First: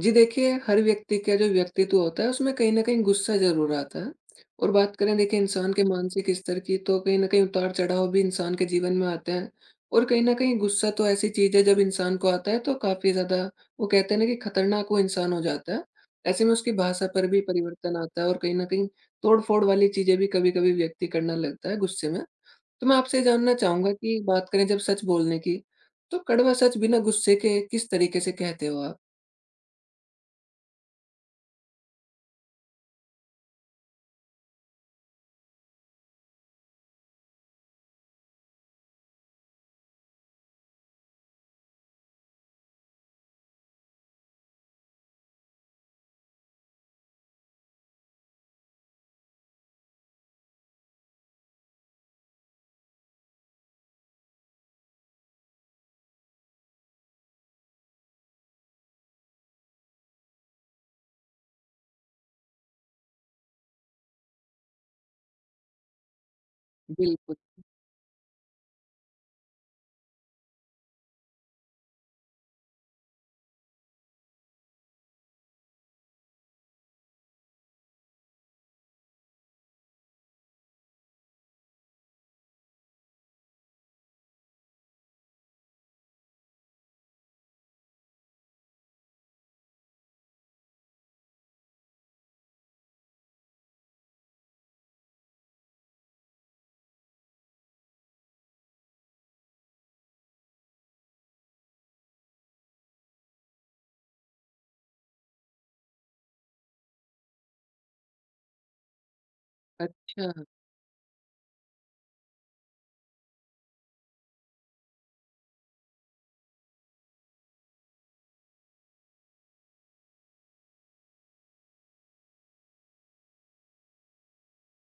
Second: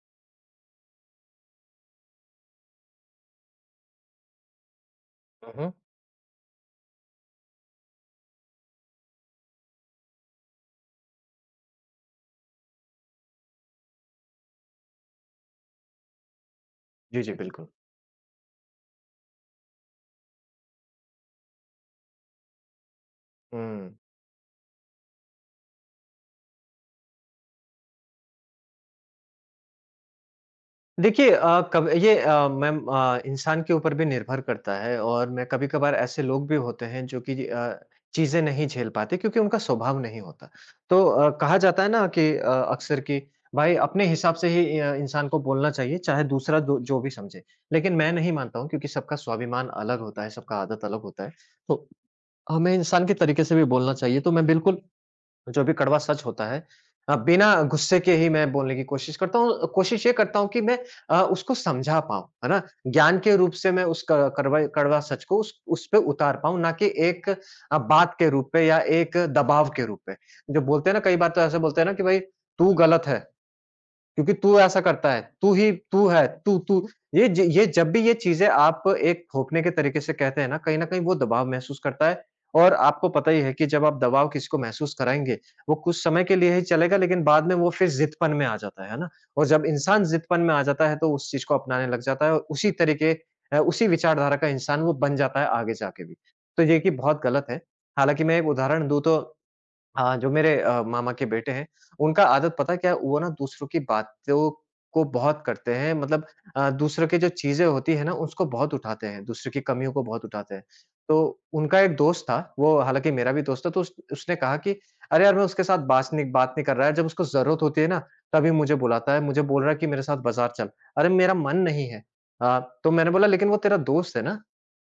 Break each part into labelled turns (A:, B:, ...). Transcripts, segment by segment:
A: जी देखिए, हर व्यक्ति का जो व्यक्तित्व होता है उसमें कहीं न कहीं गुस्सा ज़रूर आता है। और बात करें देखिए
B: हुँ, हुँ।
A: इंसान के मानसिक स्तर की तो कहीं न कहीं उतार-चढ़ाव भी इंसान के जीवन में आते हैं। और कहीं न कहीं गुस्सा तो ऐसी चीज़ है जब इंसान को आता है तो काफ़ी ज़्यादा वो कहते हैं ना कि खतरनाक वो इंसान हो जाता है। ऐसे में उसकी भाषा
B: जी,
A: पर
B: जी,
A: भी
B: बिल्कुल।
A: परिवर्तन आता है और कहीं न कहीं तोड़-फोड़ वाली चीज़ें भी कभी-कभी व्यक्ति करने लगता है गुस्से में। तो मैं आपसे जानना चाहूँगा
B: हुँ।
A: कि बात करें जब सच बोलने की, तो कड़वा सच बिना गुस्से के किस तरीके से कहते हो आप?
B: देखिए कब ये मैम इंसान के ऊपर भी निर्भर करता है और मैं कभी-कभार ऐसे लोग भी होते हैं जो कि चीज़ें नहीं झेल पाते क्योंकि उनका स्वभाव नहीं होता। तो कहा जाता है ना कि अक्सर कि भाई अपने हिसाब से ही इंसान को बोलना चाहिए, चाहे दूसरा दो जो भी समझे। लेकिन मैं नहीं मानता हूँ क्योंकि सबका स्वाभिमान अलग होता है, सबका आदत अलग होता है। तो हमें इंसान के तरीके से भी बोलना चाहिए। तो मैं बिल्कुल जो भी कड़वा सच होता है बिना गुस्से के ही मैं बोलने की कोशिश करता हूँ। कोशिश ये करता हूँ कि मैं उसको समझा पाऊँ, है ना? ज्ञान के रूप से मैं उस क कड़वा कड़वा सच को उस पे उतार पाऊँ, ना कि
A: बिल
B: एक बात के रूप पे या एक दबाव के रूप पे। जो बोलते हैं ना, कई बार तो ऐसे बोलते हैं ना कि भई, "तू गलत है।" क्योंकि तू ऐसा करता है, तू ही तू है, तू तू। ये जब भी ये चीज़ें आप एक थोपने के तरीके से कहते हैं ना, कहीं न कहीं वो दबाव महसूस करता है और आपको पता ही है कि जब आप दबाव किसी को महसूस कराएँगे, वो कुछ समय के लिए ही चलेगा लेकिन बाद में वो फिर ज़िदपन में आ जाता है ना? और जब इंसान ज़िदपन में आ जाता है तो उस चीज़ को अपनाने लग जाता है और उसी तरीके उसी विचारधारा का इंसान वो बन जाता है आगे जाके भी। तो ये कि बहुत गलत है। हालाँकि मैं एक उदाहरण दूँ तो हाँ, जो मेरे मामा के बेटे हैं, उनका आदत पता है क्या है? वो ना दूसरों की बातों को बहुत करते हैं मतलब दूसरों की जो चीज़ें होती हैं ना, उसको बहुत उठाते हैं, दूसरों की कमियों को बहुत
A: अच्छा,
B: उठाते हैं। तो उनका एक दोस्त था, वो हालाँकि मेरा भी दोस्त था, तो उस उसने कहा कि, "अरे यार, मैं उसके साथ बास नहीं बात नहीं कर रहा है, जब उसको ज़रूरत होती है ना, तभी मुझे बुलाता है, मुझे बोल रहा है कि मेरे साथ बाज़ार चल। अरे, मेरा मन नहीं है।" तो मैंने बोला, "लेकिन वो तेरा दोस्त है ना?"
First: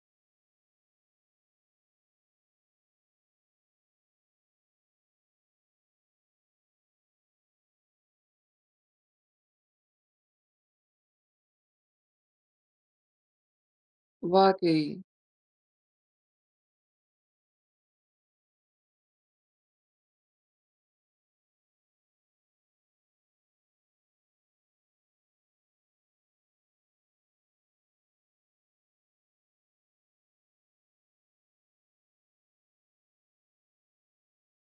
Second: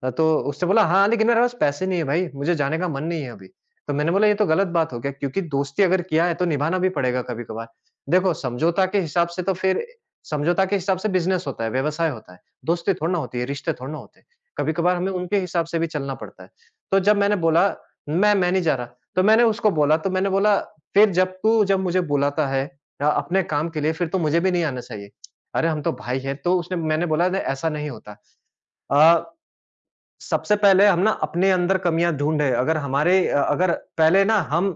B: तो उसने बोला, "हाँ, लेकिन मेरे पास पैसे नहीं है भाई, मुझे जाने का मन नहीं है अभी।" तो मैंने बोला ये तो गलत बात हो गया क्योंकि दोस्ती अगर किया है तो निभाना भी पड़ेगा कभी-कभार। देखो समझौता के हिसाब से तो फिर समझौता के हिसाब से बिज़नेस होता है, व्यवसाय होता है। दोस्ती थोड़ी ना होती है, रिश्ते थोड़ी ना होते हैं।
A: वाक़ई।
B: कभी-कभार हमें उनके हिसाब से भी चलना पड़ता है। तो जब मैंने बोला मैं नहीं जा रहा, तो मैंने उसको बोला तो मैंने बोला फिर जब मुझे बुलाता है अपने काम के लिए फिर तो मुझे भी नहीं आना चाहिए। अरे हम तो भाई हैं, तो उसने मैंने बोला नहीं ऐसा नहीं होता। अ सबसे पहले हम ना अपने अंदर कमियाँ ढूँढे। अगर अगर पहले ना हम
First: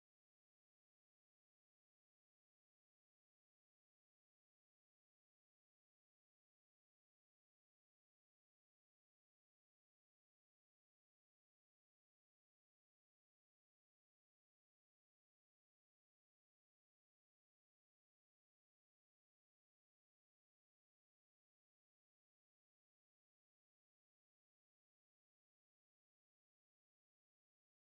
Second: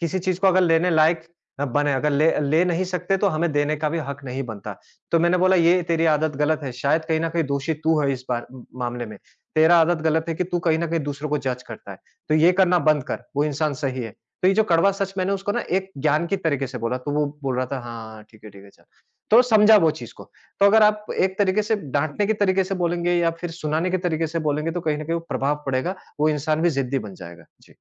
B: किसी चीज़ को अगर लेने लायक बने, अगर ले ले नहीं सकते तो हमें देने का भी हक नहीं बनता। तो मैंने बोला ये तेरी आदत गलत है, शायद कहीं न कहीं दोषी तू है इस बार म मामले में। तेरा आदत गलत है कि तू कहीं न कहीं दूसरों को जज करता है। तो ये करना बंद कर, वो इंसान सही है। तो ये जो कड़वा सच मैंने उसको ना एक ज्ञान की तरीके से बोला, तो वो बोल रहा था हाँ, हाँ, ठीक है, चल। तो समझा वो चीज़ को। तो अगर आप एक तरीके से डाँटने के तरीके से बोलेंगे या फिर सुनाने के तरीके से बोलेंगे तो कहीं न कहीं वो प्रभाव पड़ेगा, वो इंसान भी ज़िद्दी बन जाएगा। जी,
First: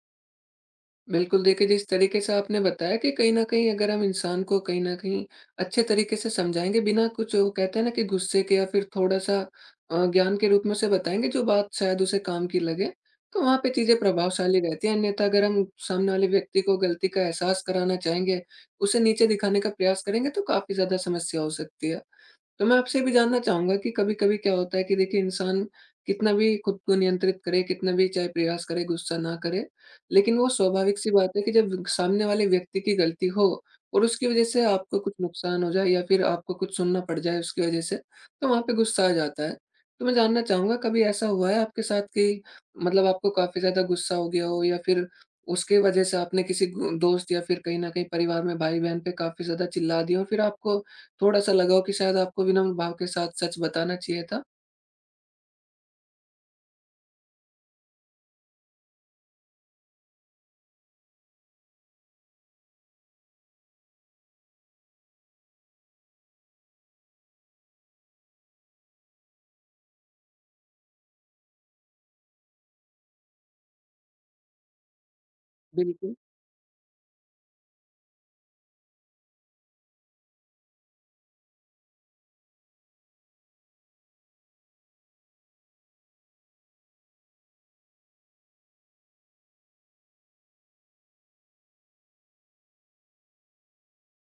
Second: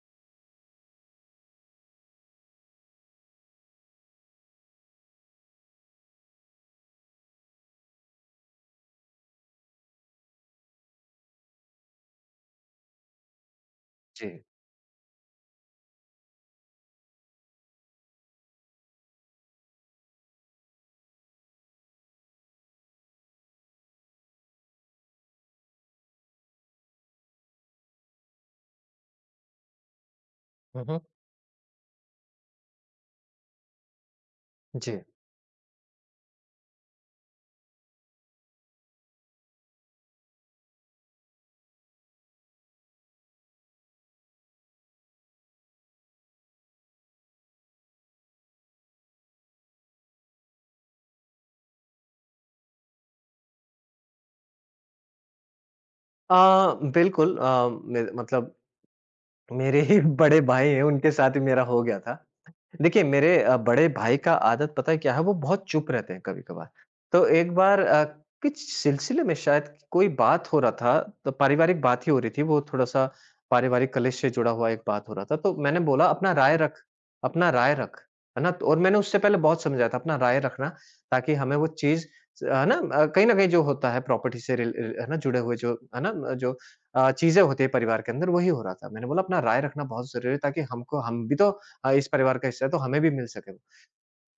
A: बिल्कुल, देखिए जिस तरीके से आपने बताया कि कहीं न कहीं अगर हम इंसान को कहीं न कहीं अच्छे तरीके से समझाएँगे बिना कुछ वो कहते हैं ना कि गुस्से के या फिर थोड़ा-सा ज्ञान के रूप में उसे बताएँगे जो बात शायद उसे काम की लगे, तो वहाँ पे चीज़ें
B: जी।
A: प्रभावशाली रहती हैं। अन्यथा अगर हम सामने वाले व्यक्ति को गलती का एहसास कराना चाहेंगे, उसे नीचे दिखाने का प्रयास करेंगे तो काफ़ी ज़्यादा समस्या हो सकती है। तो मैं आपसे ये भी जानना चाहूँगा कि कभी-कभी क्या होता है कि देखिए इंसान कितना भी खुद को नियंत्रित करे, कितना भी चाहे प्रयास करे, गुस्सा ना करे, लेकिन वो
B: हुँ, हुँ।
A: स्वाभाविक-सी बात है कि जब सामने वाले व्यक्ति की गलती हो और उसकी वज़ह से
B: जी।
A: आपको कुछ नुकसान हो जाए या फिर आपको कुछ सुनना पड़ जाए उसकी वज़ह से, तो वहाँ पे गुस्सा आ जाता है। तो मैं जानना चाहूँगा कभी ऐसा हुआ है आपके साथ कि मतलब आपको काफ़ी ज़्यादा गुस्सा हो गया हो या फिर उसके वज़ह से आपने किसी गु दोस्त या फिर कहीं न कहीं परिवार में भाई-बहन पे काफ़ी ज़्यादा चिल्ला दिया हो, फिर आपको थोड़ा-सा लगा हो कि शायद आपको विनम्र भाव के साथ सच बताना चाहिए था।
B: अ, बिल्कुल मे मतलब मेरे ही बड़े भाई हैं, उनके साथ ही मेरा हो गया था। देखिए, मेरे बड़े भाई का आदत पता है क्या है? वो बहुत चुप रहते हैं कभी-कभार। तो एक बार किस सिलसिले में शायद कोई बात हो रहा था, तो पारिवारिक बात ही हो रही थी। वो थोड़ा-सा पारिवारिक कलेश से जुड़ा हुआ एक बात हो रहा था। तो मैंने बोला,
A: बिल्कुल,
B: "अपना राय रख, अपना राय रख।" है ना? और मैंने उससे पहले बहुत समझाया था, "अपना राय रखना, ताकि हमें वो चीज़ स" है ना? कहीं न कहीं जो होता है प्रॉपर्टी से है ना? जुड़े हुए जो है ना? जो चीज़ें होती हैं परिवार के अंदर, वही हो रहा था। मैंने बोला, "अपना राय रखना बहुत ज़रूरी है, ताकि हमको हम भी तो इस परिवार का हिस्सा है तो हमें भी मिल सके वो।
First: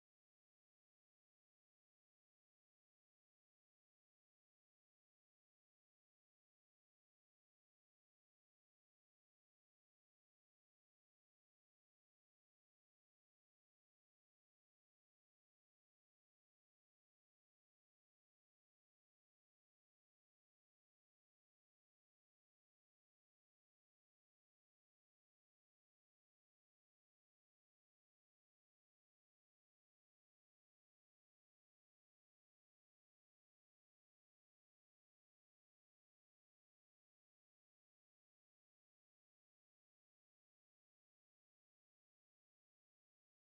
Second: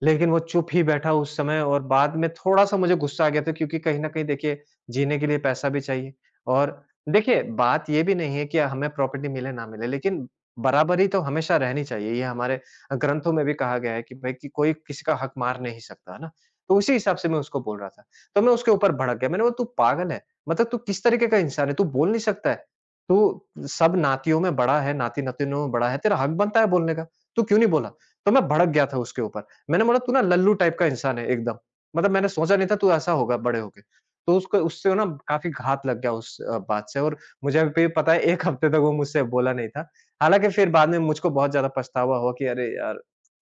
B: लेकिन वो चुप ही बैठा उस समय और बाद में थोड़ा-सा मुझे गुस्सा आ गया था क्योंकि कहीं न कहीं देखिए जीने के लिए पैसा भी चाहिए और देखिए बात ये भी नहीं है कि हमें प्रॉपर्टी मिले ना मिले लेकिन बराबरी तो हमेशा रहनी चाहिए। ये हमारे ग्रंथों में भी कहा गया है कि भाई कि कोई किसी का हक मार नहीं सकता, है ना? तो उसी हिसाब से मैं उसको बोल रहा था। तो मैं उसके ऊपर भड़क गया। मैंने बोला तू पागल है, मतलब तू किस तरीके का इंसान है? तू बोल नहीं सकता है। तू सब नातियों में बड़ा है, नाती-नातिनों में बड़ा है, तेरा हक बनता है बोलने का। तू क्यों नहीं बोला? तो मैं भड़क गया था उसके ऊपर। मैंने बोला तू ना लल्लू टाइप का इंसान है एकदम। मतलब मैंने सोचा नहीं था तू ऐसा होगा बड़े होके। तो उसको उससे ना काफ़ी घात लग गया उस बात से और मुझे अभी भी पता है 1 हफ्ते तक वो मुझसे बोला नहीं था। हालाँकि फिर बाद में मुझको बहुत ज़्यादा पछतावा हुआ कि अरे यार!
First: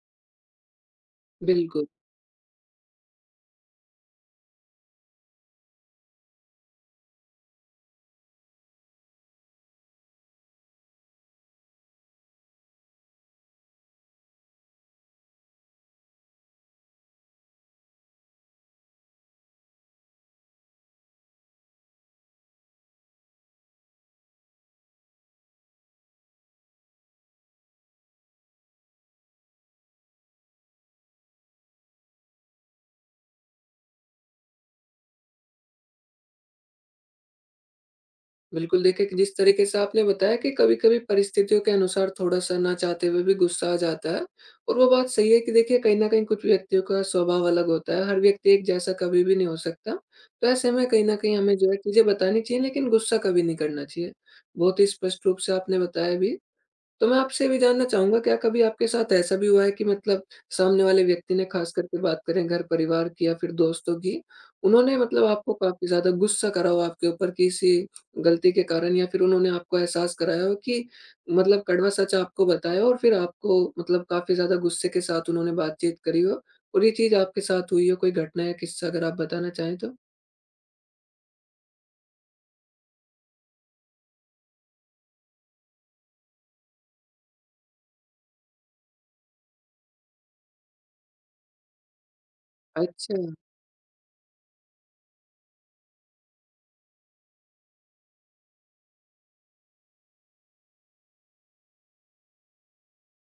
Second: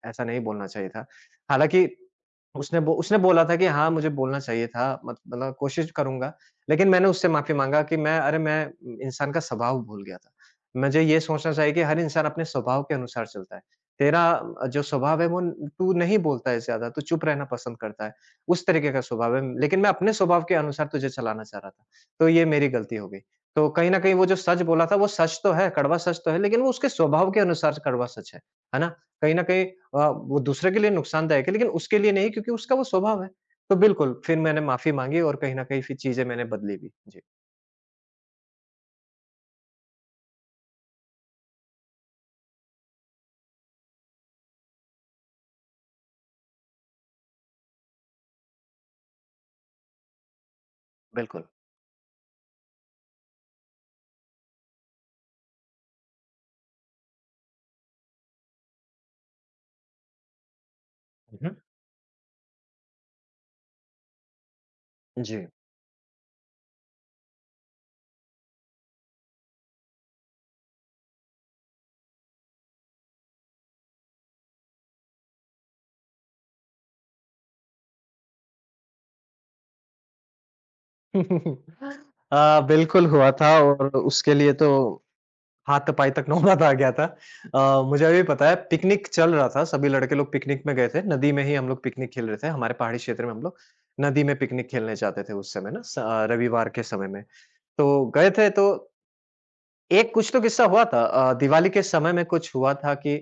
B: ऐसा नहीं बोलना चाहिए था। हालाँकि
A: बिल्कुल।
B: उसने बोला था कि हाँ, मुझे बोलना चाहिए था मत मतलब कोशिश करूँगा। लेकिन मैंने उससे माफ़ी माँगा कि मैं अरे मैं इंसान का स्वभाव भूल गया था। मुझे ये सोचना चाहिए कि हर इंसान अपने स्वभाव के अनुसार चलता है। तेरा जो स्वभाव है वो न तू नहीं बोलता है ज़्यादा, तू चुप रहना पसंद करता है। उस तरीके का स्वभाव है, लेकिन मैं अपने स्वभाव के अनुसार तुझे चलाना चाह रहा था। तो ये मेरी गलती हो गई। तो कहीं न कहीं वो जो सच बोला था वो सच तो है, कड़वा सच तो है लेकिन वो उसके स्वभाव के अनुसार कड़वा सच है। है ना? कहीं न कहीं वो दूसरे के लिए नुकसानदायक है लेकिन उसके लिए नहीं क्योंकि उसका वो स्वभाव है। तो बिल्कुल, फिर मैंने माफ़ी माँगी और कहीं न कहीं फिर चीज़ें मैंने बदली भी। जी,
A: बिल्कुल, देखिए कि जिस तरीके से आपने बताया कि कभी-कभी परिस्थितियों के अनुसार थोड़ा-सा ना चाहते हुए भी गुस्सा आ जाता है और वो बात सही है कि देखिए कहीं न कहीं कुछ व्यक्तियों का स्वभाव अलग होता है, हर व्यक्ति एक जैसा कभी भी नहीं हो सकता। तो ऐसे में कहीं न कहीं
B: बिल्कुल।
A: हमें जो है चीज़ें बतानी चाहिए लेकिन गुस्सा कभी नहीं करना चाहिए। बहुत ही स्पष्ट रूप से आपने बताया भी। तो मैं आपसे ये भी जानना चाहूँगा, क्या कभी आपके साथ ऐसा भी हुआ है कि मतलब सामने वाले व्यक्ति
B: हुँ,
A: ने
B: हुँ।
A: ख़ास करके बात करें घर परिवार की या फिर दोस्तों की, उन्होंने मतलब
B: जी।
A: आपको काफ़ी ज़्यादा गुस्सा करा हो आपके ऊपर किसी गलती के कारण या फिर उन्होंने आपको एहसास कराया हो कि मतलब कड़वा सच आपको बताया हो और फिर आपको मतलब काफ़ी ज़्यादा गुस्से के साथ उन्होंने बातचीत करी हो और ये चीज़ आपके साथ हुई हो, कोई घटना या किस्सा अगर आप बताना चाहें तो?
B: बिल्कुल हुआ था और उसके लिए तो हाथ-पाई तक नौबत आ गया था। मुझे अभी पता है पिकनिक चल रहा था, सभी लड़के लोग पिकनिक में गए थे, नदी में ही हम लोग पिकनिक खेल रहे थे। हमारे पहाड़ी
A: अच्छा,
B: क्षेत्र में हम लोग नदी में पिकनिक खेलने जाते थे उस समय रविवार के समय में। तो गए थे तो एक कुछ तो किस्सा हुआ था दिवाली के समय में कुछ हुआ था कि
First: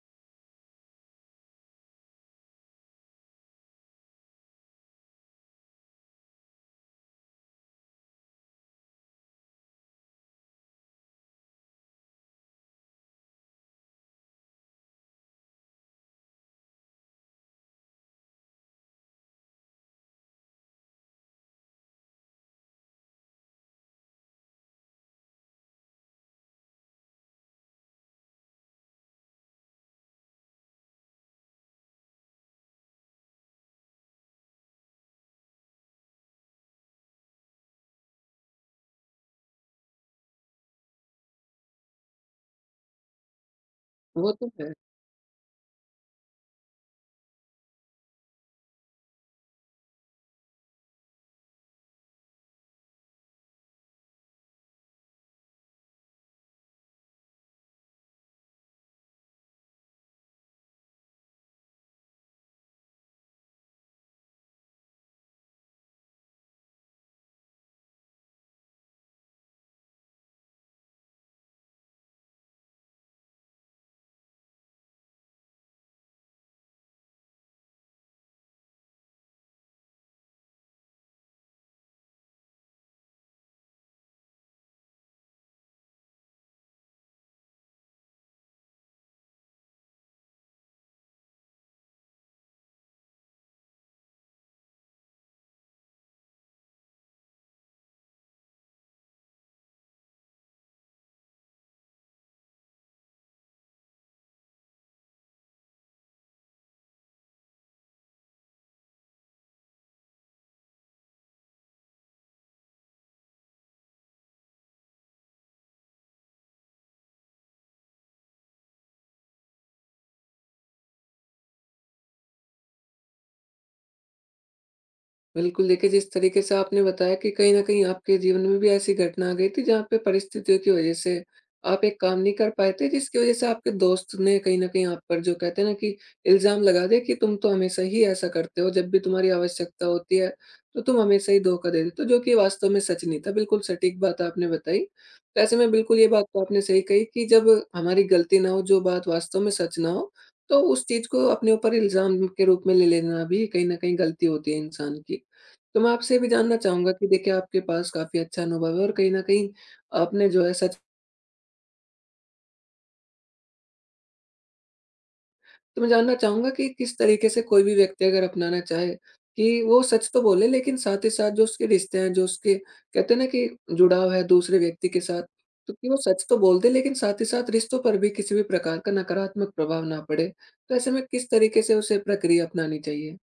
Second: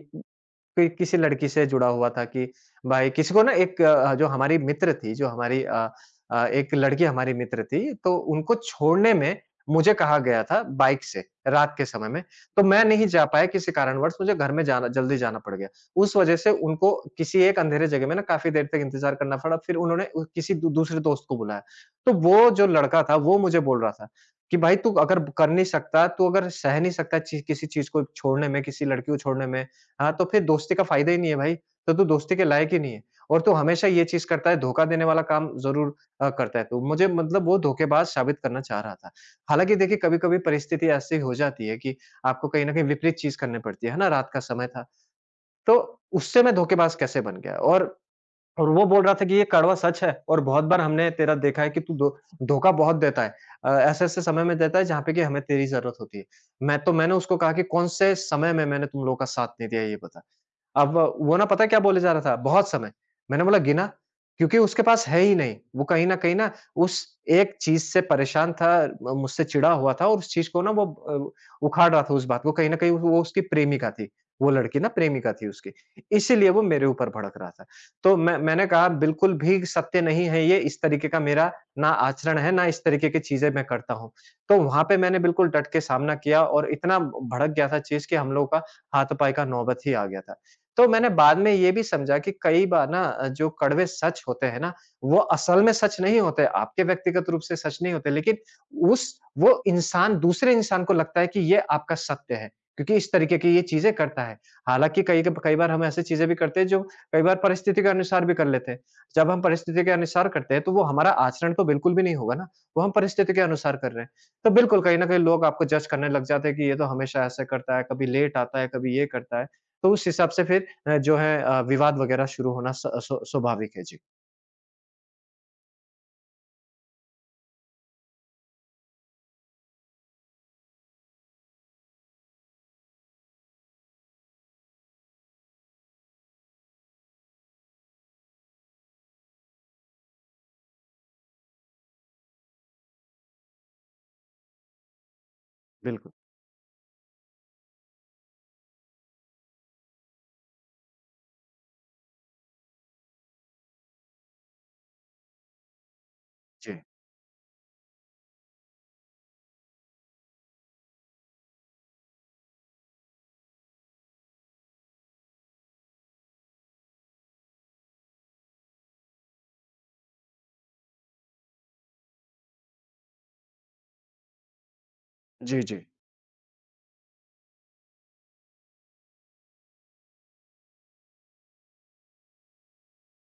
B: कोई किसी लड़की से जुड़ा हुआ था कि भाई किसी को ना एक जो हमारी मित्र थी जो हमारी एक लड़की हमारी मित्र थी तो उनको छोड़ने में मुझे कहा गया था बाइक से रात के समय में तो मैं नहीं जा पाया किसी कारणवश मुझे घर में जाना जल्दी जाना पड़ गया उस वजह से उनको किसी एक अंधेरे जगह में ना काफी देर तक इंतजार करना पड़ा फिर उन्होंने किसी दूसरे दोस्त को बुलाया तो वो जो लड़का था वो मुझे बोल रहा था कि भाई तू अगर कर नहीं सकता तू अगर सह नहीं सकता किसी चीज को छोड़ने में किसी लड़की को छोड़ने में हाँ, तो फिर दोस्ती का फ़ायदा ही नहीं है भाई, तो तू दोस्ती के लायक ही नहीं है और तू हमेशा ये चीज़ करता है, धोखा देने वाला काम ज़रूर करता है तू। मुझे मतलब वो धोखेबाज़ साबित करना चाह रहा था। हालाँकि देखिए, कभी-कभी परिस्थिति ऐसी हो जाती है कि आपको कहीं न कहीं विपरीत चीज़ करनी पड़ती है ना? रात
A: वो
B: का
A: तो
B: समय
A: है।
B: था, तो उससे मैं धोखेबाज़ कैसे बन गया और वो बोल रहा था कि ये कड़वा सच है और बहुत बार हमने तेरा देखा है कि तू धो धोखा बहुत देता है। ऐसे-ऐसे समय में देता है जहाँ पे कि हमें तेरी ज़रूरत होती है। मैं तो मैंने उसको कहा कि, "कौन से समय में मैंने तुम लोगों का साथ नहीं दिया ये बताओ।" अब वो ना पता है क्या बोले जा रहा था? बहुत समय। मैंने बोला गिना? क्योंकि उसके पास है ही नहीं। वो कहीं न कहीं ना उस एक चीज़ से परेशान था, म मुझसे चिढ़ा हुआ था और उस चीज़ को ना वो उखाड़ रहा था उस बात को। कहीं न कहीं वो उसकी प्रेमिका थी। वो लड़की ना प्रेमिका थी उसकी। इसीलिए वो मेरे ऊपर भड़क रहा था। तो मैंने कहा बिल्कुल भी सत्य नहीं है ये, इस तरीके का मेरा ना आचरण है, ना इस तरीके की चीज़ें मैं करता हूँ। तो वहाँ पे मैंने बिल्कुल डट के सामना किया और इतना भड़क गया था चीज़ कि हम लोगों का हाथापाई का नौबत ही आ गया था। तो मैंने बाद में ये भी समझा कि कई बार ना जो कड़वे सच होते हैं ना, वो असल में सच नहीं होते, आपके व्यक्तिगत रूप से सच नहीं होते, लेकिन उस वो इंसान दूसरे इंसान को लगता है कि ये आपका सत्य है, क्योंकि इस तरीके की ये चीज़ें करता है। हालाँकि कई बार हम ऐसी चीज़ें भी करते हैं जो कई बार परिस्थिति के अनुसार भी कर लेते हैं। जब हम परिस्थिति के अनुसार करते हैं, तो वो हमारा आचरण तो बिल्कुल भी नहीं होगा ना, वो हम परिस्थिति के अनुसार कर रहे हैं। तो बिल्कुल कहीं न कहीं लोग आपको जज करने लग जाते हैं कि ये तो हमेशा ऐसे करता है, कभी लेट आता है, कभी ये करता है। तो उस हिसाब से फिर जो है विवाद वगैरह शुरू होना स स्व स्वाभाविक है। जी,
A: बिल्कुल, देखिए जिस तरीके से आपने बताया कि कहीं न कहीं आपके जीवन में भी ऐसी घटना आ गई थी जहाँ पे परिस्थितियों की वज़ह से आप एक काम नहीं कर पाए थे जिसकी वज़ह से आपके दोस्त ने कहीं न कहीं आप पर जो कहते हैं ना कि इल्ज़ाम लगा दिया कि तुम तो हमेशा ही ऐसा करते हो, जब भी तुम्हारी आवश्यकता होती है, तो तुम हमेशा ही धोखा दे देते हो, जो कि वास्तव में सच नहीं था। बिल्कुल सटीक बात आपने बताई। तो ऐसे में बिल्कुल ये
B: बिल्कुल।
A: बात तो आपने सही कही कि जब हमारी गलती ना हो, जो बात वास्तव में सच ना हो, तो उस चीज़ को अपने ऊपर इल्ज़ाम के रूप में ले लेना भी कहीं न कहीं गलती होती है इंसान की। तो मैं आपसे ये भी जानना
B: जी।
A: चाहूँगा कि देखिए आपके पास काफ़ी अच्छा अनुभव है और कहीं न कहीं आपने जो है सच, तो मैं जानना चाहूँगा कि किस तरीके से कोई भी व्यक्ति अगर अपनाना चाहे कि वो सच तो बोले लेकिन साथ ही साथ जो उसके रिश्ते हैं, जो उसके कहते हैं ना कि जुड़ाव है दूसरे व्यक्ति के साथ,
B: जी,
A: तो
B: जी।
A: कि वो सच तो बोल दे लेकिन साथ ही साथ रिश्तों पर भी किसी भी प्रकार का नकारात्मक प्रभाव ना पड़े। तो ऐसे में किस तरीके से उसे प्रक्रिया अपनानी चाहिए?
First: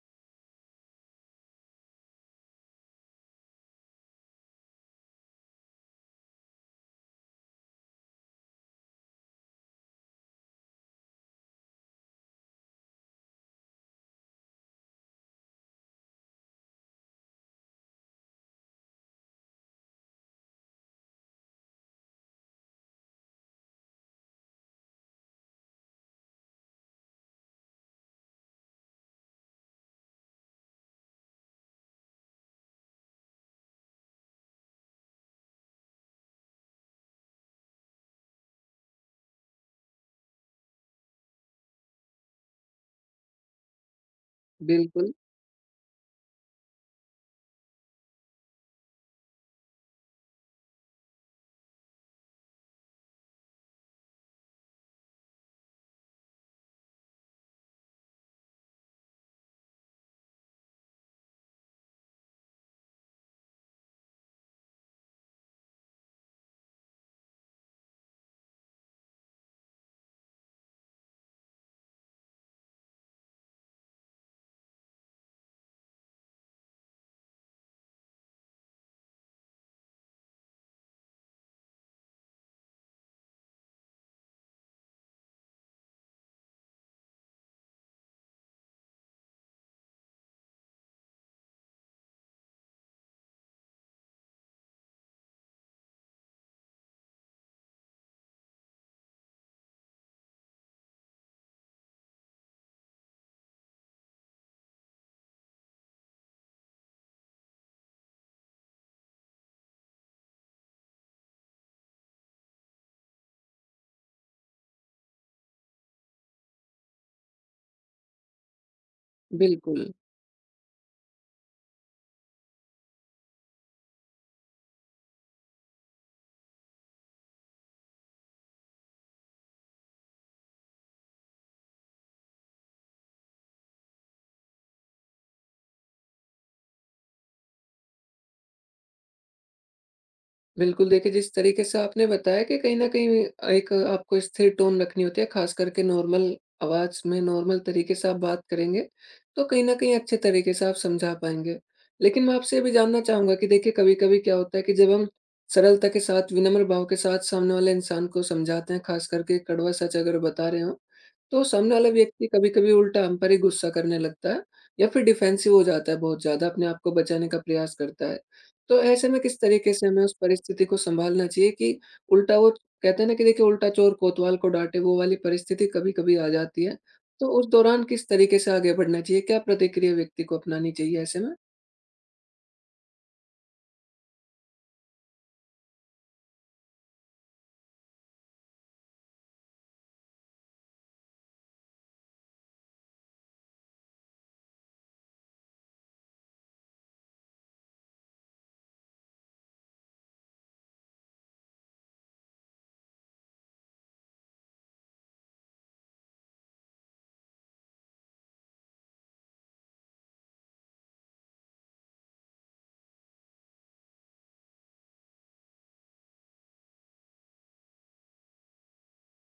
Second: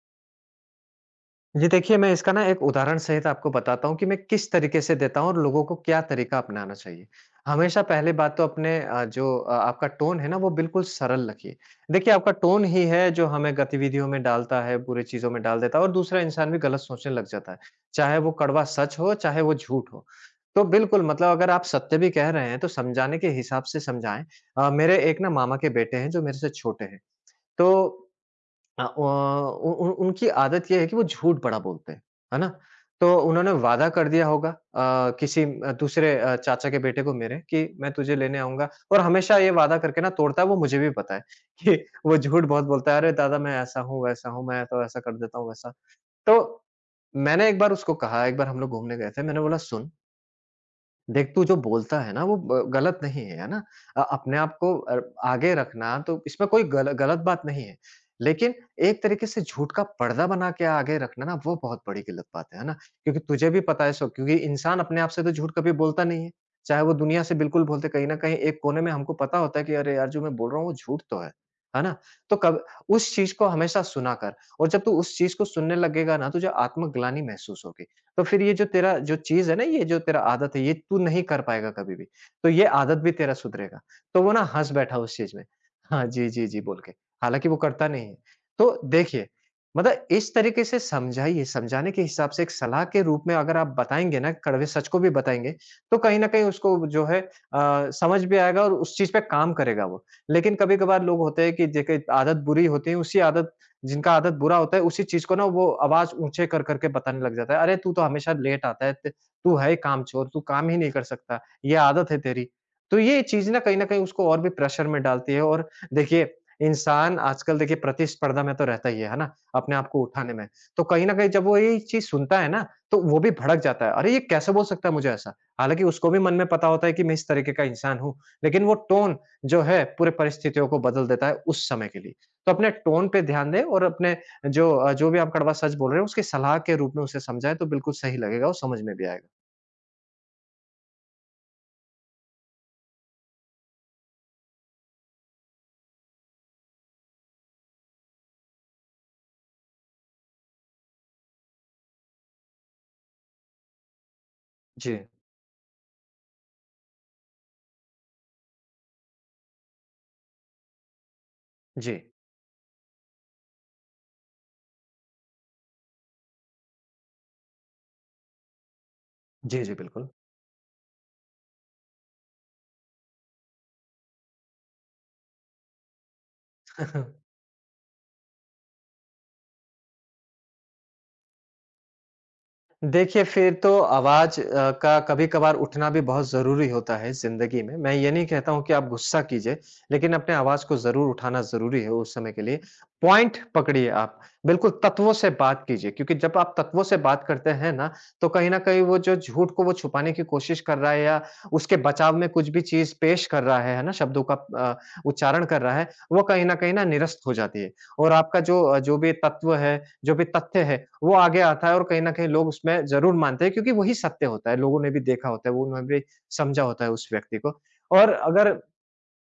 B: जी देखिए, मैं इसका ना एक उदाहरण सहित आपको बताता हूँ कि मैं किस तरीके से देता हूँ और लोगों को क्या तरीका अपनाना चाहिए। हमेशा पहली बात तो अपने आपका टोन है ना वो बिल्कुल सरल रखिए। देखिए आपका टोन ही है जो हमें गतिविधियों में डालता है, बुरी चीज़ों में डाल देता है और दूसरा इंसान भी गलत सोचने लग जाता है। चाहे वो कड़वा सच हो, चाहे वो झूठ हो। तो बिल्कुल मतलब अगर आप सत्य भी कह रहे हैं तो समझाने के हिसाब से समझाएँ। मेरे एक ना मामा के बेटे हैं जो मेरे से छोटे हैं। तो अ, व उन उन उनकी आदत ये है कि वो झूठ बड़ा बोलते हैं, है ना? तो उन्होंने वादा कर दिया होगा किसी दूसरे चाचा के बेटे को मेरे कि मैं तुझे लेने आऊँगा और हमेशा ये वादा करके ना तोड़ता है, वो मुझे भी पता है कि वो झूठ बहुत बोलता है, "अरे दादा मैं ऐसा हूँ, वैसा हूँ, मैं तो ऐसा
A: बिल्कुल,
B: कर देता हूँ, वैसा।" तो मैंने एक बार उसको कहा, एक बार हम लोग घूमने गए थे, मैंने बोला सुन देख तू जो बोलता है ना वो ब गलत नहीं है, है ना? अपने आप को आगे रखना तो इसमें कोई गल गलत बात नहीं है। लेकिन एक तरीके से झूठ का पर्दा बना के आगे रखना ना वो बहुत बड़ी गलत बात है ना? क्योंकि तुझे भी पता है सो क्योंकि इंसान अपने आप से तो झूठ कभी बोलता नहीं है। चाहे वो दुनिया से बिल्कुल बोलते कहीं न कहीं एक कोने में हमको पता होता है कि अरे यार जो मैं बोल रहा हूँ वो झूठ तो है। है ना? तो कब उस चीज़ को हमेशा सुना कर और जब तू उस चीज़ को सुनने लगेगा ना तुझे आत्मग्लानि महसूस होगी। तो फिर ये जो तेरा जो चीज़ है ना, ये जो तेरा आदत है, ये तू नहीं कर पाएगा कभी भी। तो ये आदत भी तेरा सुधरेगा। तो वो ना हँस बैठा उस चीज़ में। हाँ, जी, जी, जी बोल के। हालाँकि वो करता नहीं है। तो देखिए, मतलब इस तरीके से समझाइए, समझाने के हिसाब से एक सलाह के रूप में अगर आप बताएँगे ना, कड़वे सच को भी बताएँगे, तो कहीं न कहीं उसको जो है समझ भी आएगा और उस चीज़ पे काम करेगा वो। लेकिन कभी-कभार लोग होते हैं कि देखिए आदत बुरी होती है, उसी आदत जिनका आदत बुरा होता है उसी चीज़ को ना वो आवाज़ ऊँचे कर कर के बताने लग जाता है, "अरे! तू तो हमेशा लेट आता है, त तू है ही कामचोर, तू काम ही नहीं कर सकता, ये आदत है तेरी।" तो ये चीज़ ना कहीं न कहीं उसको और भी प्रेशर में डालती है और देखिए, इंसान आजकल देखिए प्रतिस्पर्धा में तो रहता ही है ना? अपने
A: बिल्कुल।
B: आप को उठाने में। तो कहीं न कहीं जब वो ये चीज़ सुनता है ना, तो वो भी भड़क जाता है, "अरे! ये कैसे बोल सकता है मुझे ऐसा?" हालाँकि उसको भी मन में पता होता है कि मैं इस तरीके का इंसान हूँ, लेकिन वो टोन जो है पूरे परिस्थितियों को बदल देता है उस समय के लिए। तो अपने टोन पे ध्यान दें और अपने जो भी आप कड़वा सच बोल रहे हो, उसकी सलाह के रूप में उसे समझाएँ, तो बिल्कुल सही लगेगा और समझ में भी आएगा।
A: बिल्कुल, देखिए जिस तरीके से आपने बताया कि कहीं न कहीं एक आपको स्थिर टोन रखनी होती है, ख़ास करके नॉर्मल आवाज़ में नॉर्मल तरीके से आप बात करेंगे, तो कहीं न कहीं अच्छे तरीके से आप समझा पाएँगे। लेकिन मैं आपसे ये भी जानना चाहूँगा कि देखिए कभी-कभी क्या होता है कि जब
B: जी।
A: हम सरलता के साथ, विनम्र भाव के साथ सामने वाले इंसान को समझाते हैं, ख़ास करके कड़वा सच अगर बता रहे हों, तो सामने वाला
B: जी।
A: व्यक्ति कभी-कभी उल्टा हम पर ही गुस्सा करने लगता है या फिर डिफेंसिव हो जाता है बहुत ज़्यादा, अपने आप को बचाने का प्रयास करता है। तो ऐसे में किस
B: जी,
A: तरीके
B: जी,
A: से हमें
B: बिल्कुल।
A: उस परिस्थिति को सँभालना चाहिए कि उल्टा वो कहते हैं ना कि देखिए उल्टा चोर कोतवाल को डाँटे, वो वाली परिस्थिति कभी-कभी आ जाती है। तो उस दौरान किस तरीके से आगे बढ़ना चाहिए? क्या प्रतिक्रिया व्यक्ति को अपनानी चाहिए ऐसे में?
B: देखिए, फिर तो आवाज़ का कभी-कभार उठना भी बहुत ज़रूरी होता है ज़िंदगी में। मैं ये नहीं कहता हूँ कि आप गुस्सा कीजिए, लेकिन अपने आवाज़ को ज़रूर उठाना ज़रूरी है उस समय के लिए। पॉइंट पकड़िए आप, बिल्कुल तत्वों से बात कीजिए क्योंकि जब आप तत्वों से बात करते हैं ना, तो कहीं न कहीं वो जो झूठ को वो छुपाने की कोशिश कर रहा है या उसके बचाव में कुछ भी चीज़ पेश कर रहा है ना? शब्दों का उच्चारण कर रहा है, वो कहीं न कहीं ना निरस्त हो जाती है। और आपका जो भी तत्व है, जो भी तथ्य है, वो आगे आता है और कहीं न कहीं लोग उसमें ज़रूर मानते हैं क्योंकि वही सत्य होता है। लोगों ने भी देखा होता है, वो उन्होंने भी समझा होता है उस व्यक्ति को। और अगर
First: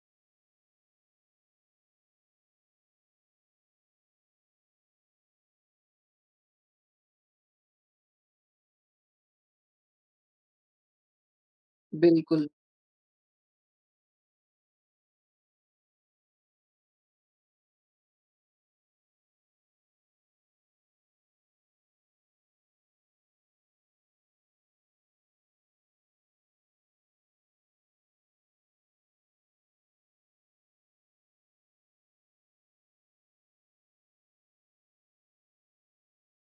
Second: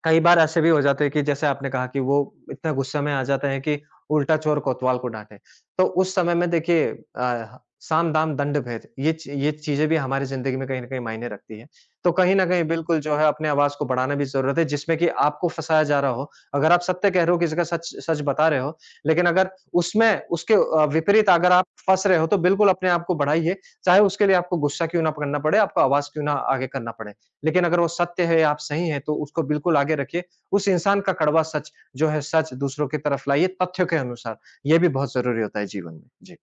B: कई बार ऐसे भी हो जाते हैं कि जैसे आपने कहा कि वो इतना गुस्से में आ जाते हैं कि उल्टा चोर कोतवाल को डांटे। तो उस समय में देखिए साम-दाम, दंड-भेद ये चीज़ें भी हमारी ज़िंदगी में कहीं न कहीं मायने रखती हैं। तो कहीं न
A: बिल्कुल।
B: कहीं बिल्कुल जो है अपने आवाज़ को बढ़ाना भी ज़रूरत है जिसमें कि आपको फँसाया जा रहा हो। अगर आप सत्य कह रहे हो, किसी का सच सच बता रहे हो, लेकिन अगर उसमें उसके विपरीत अगर आप फँस रहे हो तो बिल्कुल अपने आप को बढ़ाइए, चाहे उसके लिए आपको गुस्सा क्यों ना करना पड़े, आपको आवाज़ क्यों ना आगे करना पड़े। लेकिन अगर वो सत्य है, आप सही हैं, तो उसको बिल्कुल आगे रखिए। उस इंसान का कड़वा सच जो है, सच दूसरों की तरफ लाइए तथ्यों के अनुसार। ये भी बहुत ज़रूरी होता है जीवन में। जी,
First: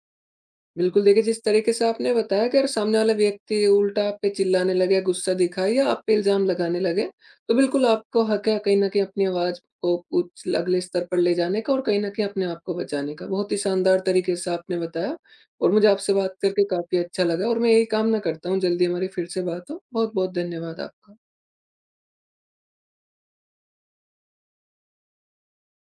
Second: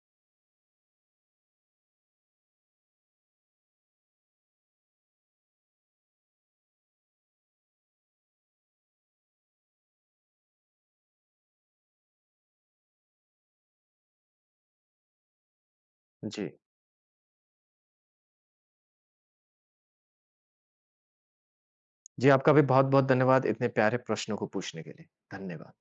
A: बिल्कुल, देखिए जिस तरीके से आपने बताया कि अगर सामने वाला व्यक्ति उल्टा आप पे चिल्लाने लगे, गुस्सा दिखाए या आप पे इल्ज़ाम लगाने लगे, तो बिल्कुल आपको हक है कहीं न कहीं अपनी आवाज़ को उच अगले स्तर पर ले जाने का और कहीं न कहीं अपने आप को बचाने का। बहुत ही शानदार तरीके से आपने बताया और मुझे आपसे बात
B: जी।
A: करके काफ़ी अच्छा लगा और मैं यही कामना करता हूँ जल्दी हमारी फिर से बात हो। बहुत-बहुत धन्यवाद आपका।
B: जी, आपका भी बहुत-बहुत धन्यवाद इतने प्यारे प्रश्नों को पूछने के लिए। धन्यवाद।